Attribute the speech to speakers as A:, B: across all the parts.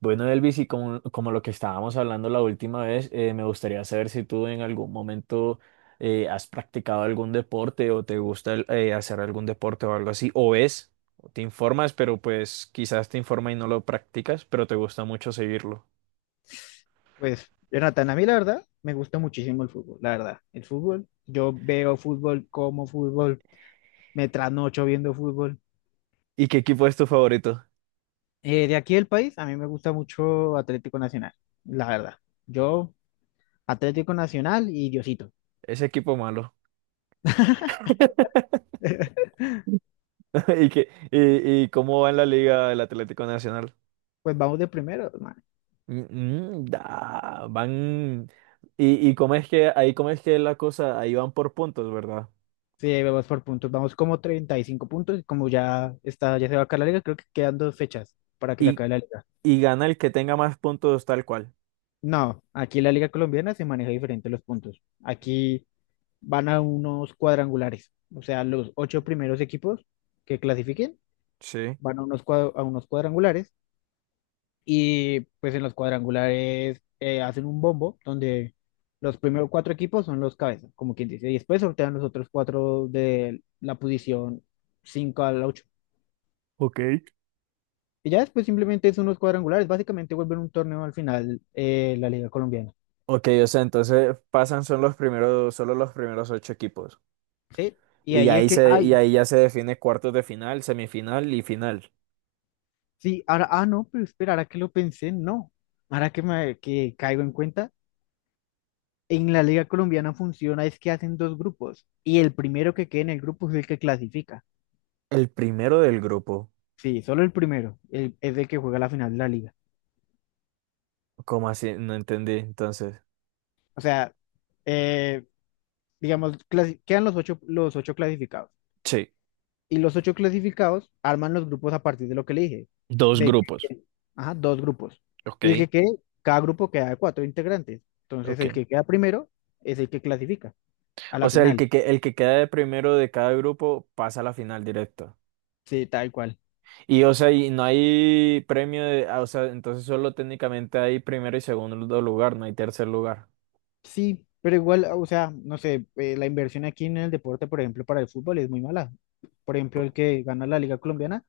A: Bueno, Elvis, y como lo que estábamos hablando la última vez, me gustaría saber si tú en algún momento has practicado algún deporte o te gusta hacer algún deporte o algo así, o ves, o te informas, pero pues quizás te informa y no lo practicas, pero te gusta mucho seguirlo.
B: Pues, Jonathan, a mí la verdad me gusta muchísimo el fútbol, la verdad. El fútbol, yo veo fútbol, como fútbol, me trasnocho viendo fútbol.
A: ¿Y qué equipo es tu favorito?
B: De aquí del país, a mí me gusta mucho Atlético Nacional, la verdad. Yo, Atlético Nacional y Diosito.
A: Ese equipo malo. ¿Y, qué, y cómo va en la Liga el Atlético Nacional?
B: Pues vamos de primero, man.
A: Mm, mm, da, van... ¿Y, y cómo es que, ahí cómo es que la cosa, ahí van por puntos, verdad?
B: Sí, vamos por puntos, vamos como 35 puntos, y como ya está, ya se va a acabar la liga, creo que quedan dos fechas para que se
A: y
B: acabe la liga.
A: y gana el que tenga más puntos tal cual.
B: No, aquí la liga colombiana se maneja diferente los puntos. Aquí van a unos cuadrangulares. O sea, los ocho primeros equipos que clasifiquen
A: Sí.
B: van a a unos cuadrangulares, y pues en los cuadrangulares hacen un bombo donde los primeros cuatro equipos son los cabezas, como quien dice, y después sortean los otros cuatro de la posición 5 al ocho.
A: Ok.
B: Y ya después simplemente son unos cuadrangulares, básicamente vuelven un torneo al final, la Liga Colombiana.
A: Ok, o sea, entonces pasan son los primeros, solo los primeros ocho equipos.
B: Sí, y
A: Y
B: ahí el
A: ahí
B: que,
A: se, y
B: ay,
A: ahí ya se define cuartos de final, semifinal y final.
B: sí, ahora, ah, no, pero espera, ahora que lo pensé, no, ahora que me que caigo en cuenta. En la liga colombiana funciona es que hacen dos grupos y el primero que quede en el grupo es el que clasifica.
A: El primero del grupo.
B: Sí, solo el primero, es el que juega la final de la liga.
A: ¿Cómo así? No entendí, entonces.
B: O sea, eh, digamos, quedan los ocho clasificados,
A: Sí,
B: y los ocho clasificados arman los grupos a partir de lo que le dije,
A: dos
B: de
A: grupos.
B: que- ajá, dos grupos.
A: Ok,
B: Y el que quede, cada grupo queda de cuatro integrantes. Entonces,
A: ok.
B: el que queda primero es el que clasifica a
A: O
B: la
A: sea,
B: final.
A: el que queda de primero de cada grupo pasa a la final directa.
B: Sí, tal cual.
A: Y o sea, y no hay premio de, ah, o sea, entonces solo técnicamente hay primero y segundo lugar, no hay tercer lugar.
B: Sí, pero igual, o sea, no sé, la inversión aquí en el deporte, por ejemplo, para el fútbol es muy mala. Por ejemplo, el que gana la Liga Colombiana,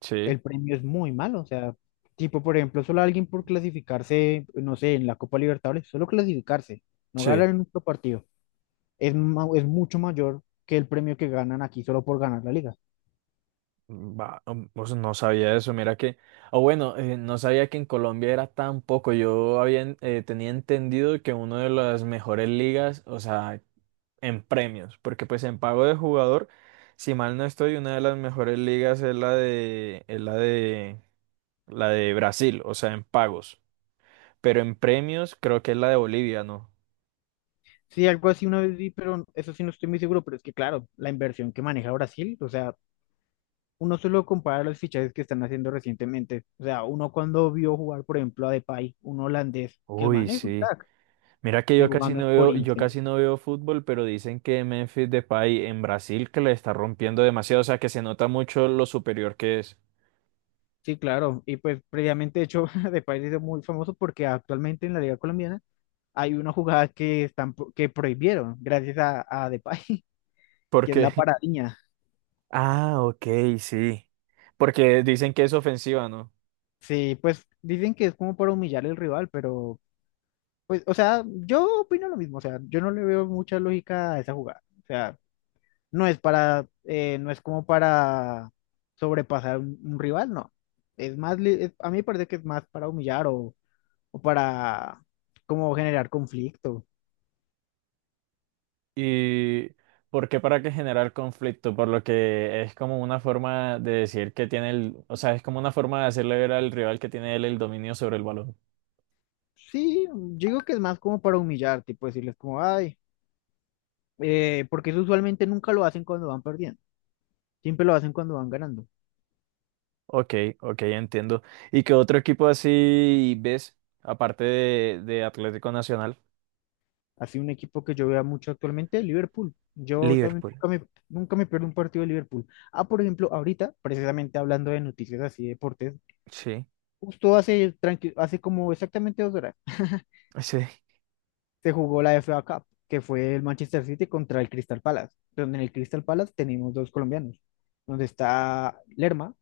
A: Sí.
B: el premio es muy malo. O sea, tipo, por ejemplo, solo alguien por clasificarse, no sé, en la Copa Libertadores, solo clasificarse, no ganar
A: Sí,
B: en otro partido, es mucho mayor que el premio que ganan aquí solo por ganar la liga.
A: va, pues no sabía eso, mira que, o bueno, no sabía que en Colombia era tan poco, tenía entendido que una de las mejores ligas, o sea, en premios, porque pues en pago de jugador, si mal no estoy, una de las mejores ligas es la de Brasil, o sea, en pagos, pero en premios creo que es la de Bolivia, ¿no?
B: Sí, algo así una vez vi, pero eso sí no estoy muy seguro, pero es que claro, la inversión que maneja Brasil, o sea, uno solo compara los fichajes que están haciendo recientemente. O sea, uno cuando vio jugar, por ejemplo, a Depay, un holandés, que el
A: Uy,
B: man es un
A: sí.
B: crack,
A: Mira que
B: y jugando en
A: yo
B: Corinthians.
A: casi no veo fútbol, pero dicen que Memphis Depay en Brasil que le está rompiendo demasiado, o sea que se nota mucho lo superior que es.
B: Sí, claro. Y pues previamente, de hecho, Depay se hizo muy famoso porque actualmente en la Liga Colombiana hay una jugada que prohibieron gracias a Depay, que es
A: Porque,
B: la paradiña.
A: ah, ok, sí. Porque dicen que es ofensiva, ¿no?
B: Sí, pues dicen que es como para humillar al rival, pero pues, o sea, yo opino lo mismo. O sea, yo no le veo mucha lógica a esa jugada. O sea, no es como para sobrepasar un rival, no. Es más, a mí me parece que es más para humillar, o para como generar conflicto.
A: Y porque para que generar conflicto, por lo que es como una forma de decir que tiene el, o sea, es como una forma de hacerle ver al rival que tiene él el dominio sobre el balón.
B: Sí, yo digo que es más como para humillar, tipo decirles como, ay, porque eso usualmente nunca lo hacen cuando van perdiendo, siempre lo hacen cuando van ganando.
A: Ok, ok, entiendo. ¿Y qué otro equipo así ves, aparte de Atlético Nacional?
B: Así un equipo que yo veo mucho actualmente, Liverpool. Yo también
A: Liverpool,
B: nunca me pierdo un partido de Liverpool. Ah, por ejemplo, ahorita, precisamente hablando de noticias así, de deportes,
A: sí,
B: justo hace, como exactamente 2 horas
A: sí.
B: se jugó la FA Cup, que fue el Manchester City contra el Crystal Palace, donde en el Crystal Palace tenemos dos colombianos, donde está Lerma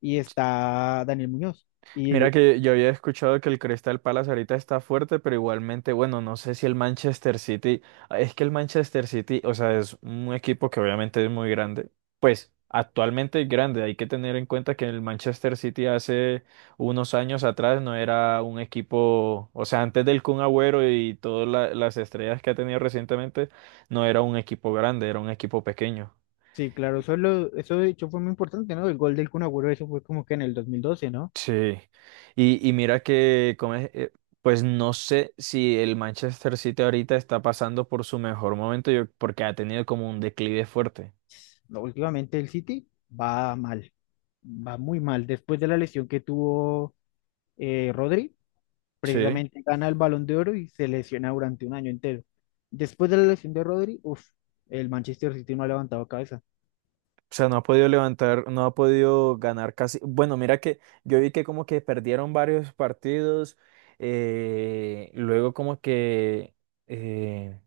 B: y está Daniel Muñoz.
A: Mira
B: Y
A: que yo había escuchado que el Crystal Palace ahorita está fuerte, pero igualmente, bueno, no sé si el Manchester City, ah, es que el Manchester City, o sea, es un equipo que obviamente es muy grande, pues actualmente es grande, hay que tener en cuenta que el Manchester City hace unos años atrás no era un equipo, o sea, antes del Kun Agüero y todas las estrellas que ha tenido recientemente, no era un equipo grande, era un equipo pequeño.
B: sí, claro, eso es lo eso de hecho fue muy importante, ¿no? El gol del Kun Agüero, eso fue como que en el 2012, ¿no?
A: Sí, y mira que, como es, pues no sé si el Manchester City ahorita está pasando por su mejor momento, yo- porque ha tenido como un declive fuerte.
B: No, últimamente el City va mal, va muy mal. Después de la lesión que tuvo, Rodri,
A: Sí.
B: precisamente gana el Balón de Oro y se lesiona durante un año entero. Después de la lesión de Rodri, uf, el Manchester City no ha levantado cabeza.
A: O sea, no ha podido levantar, no ha podido ganar casi. Bueno, mira que yo vi que como que perdieron varios partidos, eh, luego como que, eh,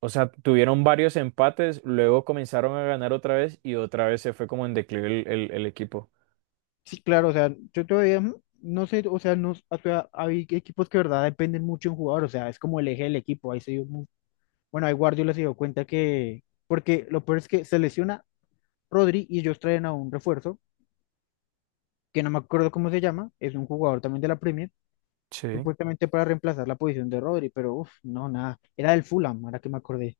A: o sea, tuvieron varios empates, luego comenzaron a ganar otra vez y otra vez se fue como en declive el el equipo.
B: Sí, claro, o sea, yo todavía no sé, o sea, no, o sea, hay equipos que de verdad dependen mucho de un jugador, o sea, es como el eje del equipo. Ahí se dio, mu- bueno, ahí Guardiola se dio cuenta que, porque lo peor es que se lesiona Rodri y ellos traen a un refuerzo, que no me acuerdo cómo se llama, es un jugador también de la Premier,
A: Sí.
B: supuestamente para reemplazar la posición de Rodri, pero uff, no, nada, era del Fulham, ahora que me acordé,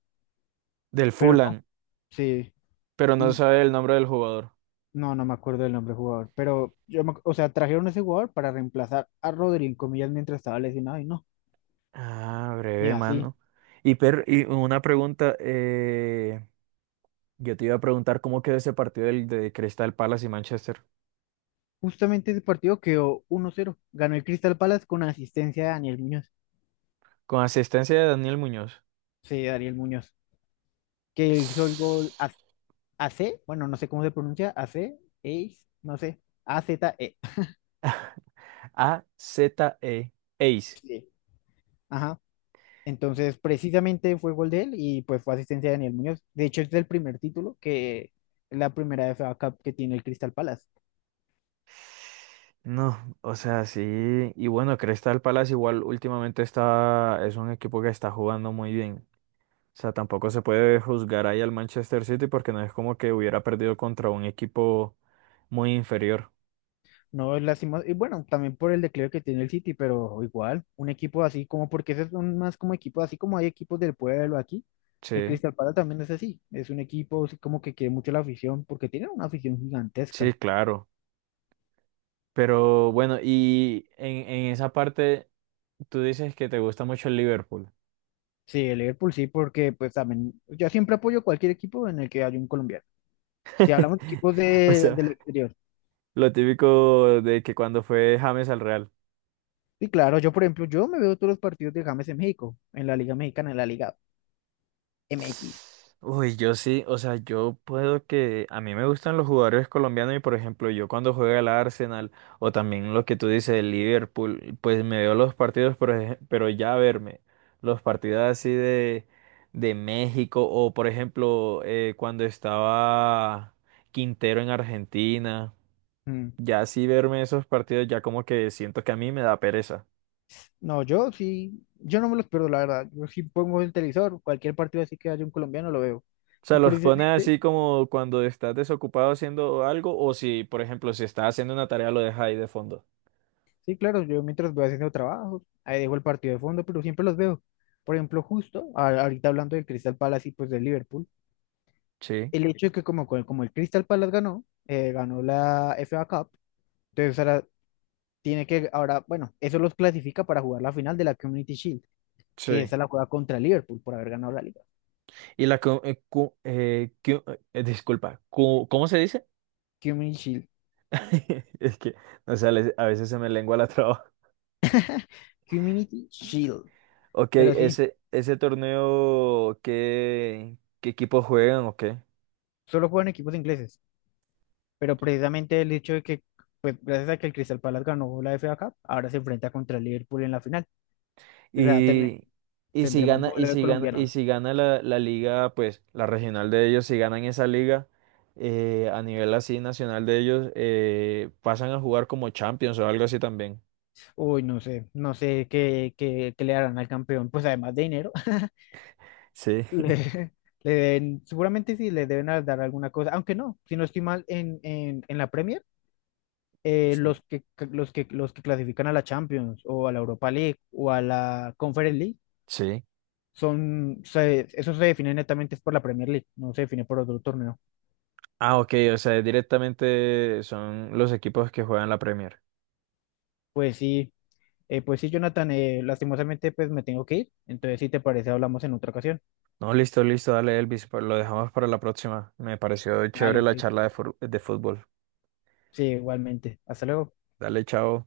A: Del
B: pero no,
A: Fulham.
B: sí.
A: Pero no
B: Y
A: sabe el nombre del jugador.
B: no, no me acuerdo del nombre del jugador, pero o sea, trajeron a ese jugador para reemplazar a Rodri, en comillas, mientras estaba lesionado y no,
A: Ah,
B: ni
A: breve,
B: así.
A: mano. Y una pregunta, yo te iba a preguntar cómo quedó ese partido del, de Crystal Palace y Manchester.
B: Justamente ese partido quedó 1-0, ganó el Crystal Palace con asistencia de Daniel Muñoz,
A: Con asistencia de Daniel Muñoz.
B: sí, Daniel Muñoz, que hizo el gol AC, bueno, no sé cómo se pronuncia, AC, Ace, no sé, a z e
A: A-Z-E. Ace.
B: Sí. Ajá. Entonces, precisamente fue gol de él y pues fue asistencia de Daniel Muñoz. De hecho, es el primer título, que es la primera FA Cup que tiene el Crystal Palace.
A: No, o sea, sí. Y bueno, Crystal Palace igual últimamente está, es un equipo que está jugando muy bien. O sea, tampoco se puede juzgar ahí al Manchester City porque no es como que hubiera perdido contra un equipo muy inferior.
B: No, es lástima. Y bueno, también por el declive que tiene el City, pero igual, un equipo así como, porque ese es más como equipo, así como hay equipos del pueblo aquí, el
A: Sí.
B: Crystal Palace también es así. Es un equipo así como que quiere mucho la afición, porque tiene una afición
A: Sí,
B: gigantesca.
A: claro. Pero bueno, y en esa parte tú dices que te gusta mucho el Liverpool.
B: Sí, el Liverpool sí, porque pues también, yo siempre apoyo cualquier equipo en el que haya un colombiano. Si hablamos de equipos
A: O
B: de,
A: sea,
B: del exterior.
A: lo típico de que cuando fue James al Real.
B: Sí, claro, yo por ejemplo, yo me veo todos los partidos de James en México, en la Liga Mexicana, en la Liga MX.
A: Uy, yo sí, o sea, yo puedo que a mí me gustan los jugadores colombianos y por ejemplo, yo cuando juega el Arsenal o también lo que tú dices, el Liverpool, pues me veo los partidos, por ej- pero ya verme los partidos así de México o por ejemplo, cuando estaba Quintero en Argentina, ya así verme esos partidos ya como que siento que a mí me da pereza.
B: No, yo sí, yo no me los pierdo, la verdad. Yo sí pongo el televisor, cualquier partido así que haya un colombiano lo veo.
A: O sea,
B: Y
A: los pones
B: precisamente,
A: así como cuando estás desocupado haciendo algo o si, por ejemplo, si estás haciendo una tarea lo dejas ahí de fondo.
B: sí, claro, yo mientras voy haciendo trabajos, ahí dejo el partido de fondo, pero siempre los veo. Por ejemplo, justo ahorita hablando del Crystal Palace y pues del Liverpool,
A: Sí,
B: el hecho de que como el Crystal Palace ganó la FA Cup, entonces ahora, bueno, eso los clasifica para jugar la final de la Community Shield, que
A: sí.
B: esa la juega contra el Liverpool por haber ganado la liga.
A: Y la... disculpa, cu- ¿cómo se dice?
B: Community Shield,
A: Es que, o sea, les- a veces se me lengua la traba.
B: Community Shield,
A: Ok,
B: pero sí.
A: ese torneo, ¿qué, qué equipos juegan o qué?
B: Solo juegan equipos ingleses, pero precisamente el hecho de que, pues, gracias a que el Crystal Palace ganó la FA Cup, ahora se enfrenta contra el Liverpool en la final. O sea,
A: Y,
B: tendremos duelo de
A: y
B: colombianos.
A: si gana la, la liga, pues la regional de ellos, si ganan esa liga a nivel así nacional de ellos, pasan a jugar como Champions o algo así también.
B: Uy, no sé qué le darán al campeón, pues además de dinero,
A: Sí.
B: le, seguramente sí le deben dar alguna cosa, aunque no, si no estoy mal, en, la Premier. eh,
A: Sí.
B: los que, los que clasifican a la Champions o a la Europa League o a la Conference League
A: Sí.
B: eso se define netamente es por la Premier League, no se define por otro torneo.
A: Ah, ok, o sea, directamente son los equipos que juegan la Premier.
B: Pues sí, pues sí, Jonathan, lastimosamente pues me tengo que ir, entonces si te parece hablamos en otra ocasión.
A: No, listo, listo, dale Elvis, pues, lo dejamos para la próxima. Me pareció
B: Vale,
A: chévere la
B: ok.
A: charla de, fur- de fútbol.
B: Sí, igualmente. Hasta luego.
A: Dale, chao.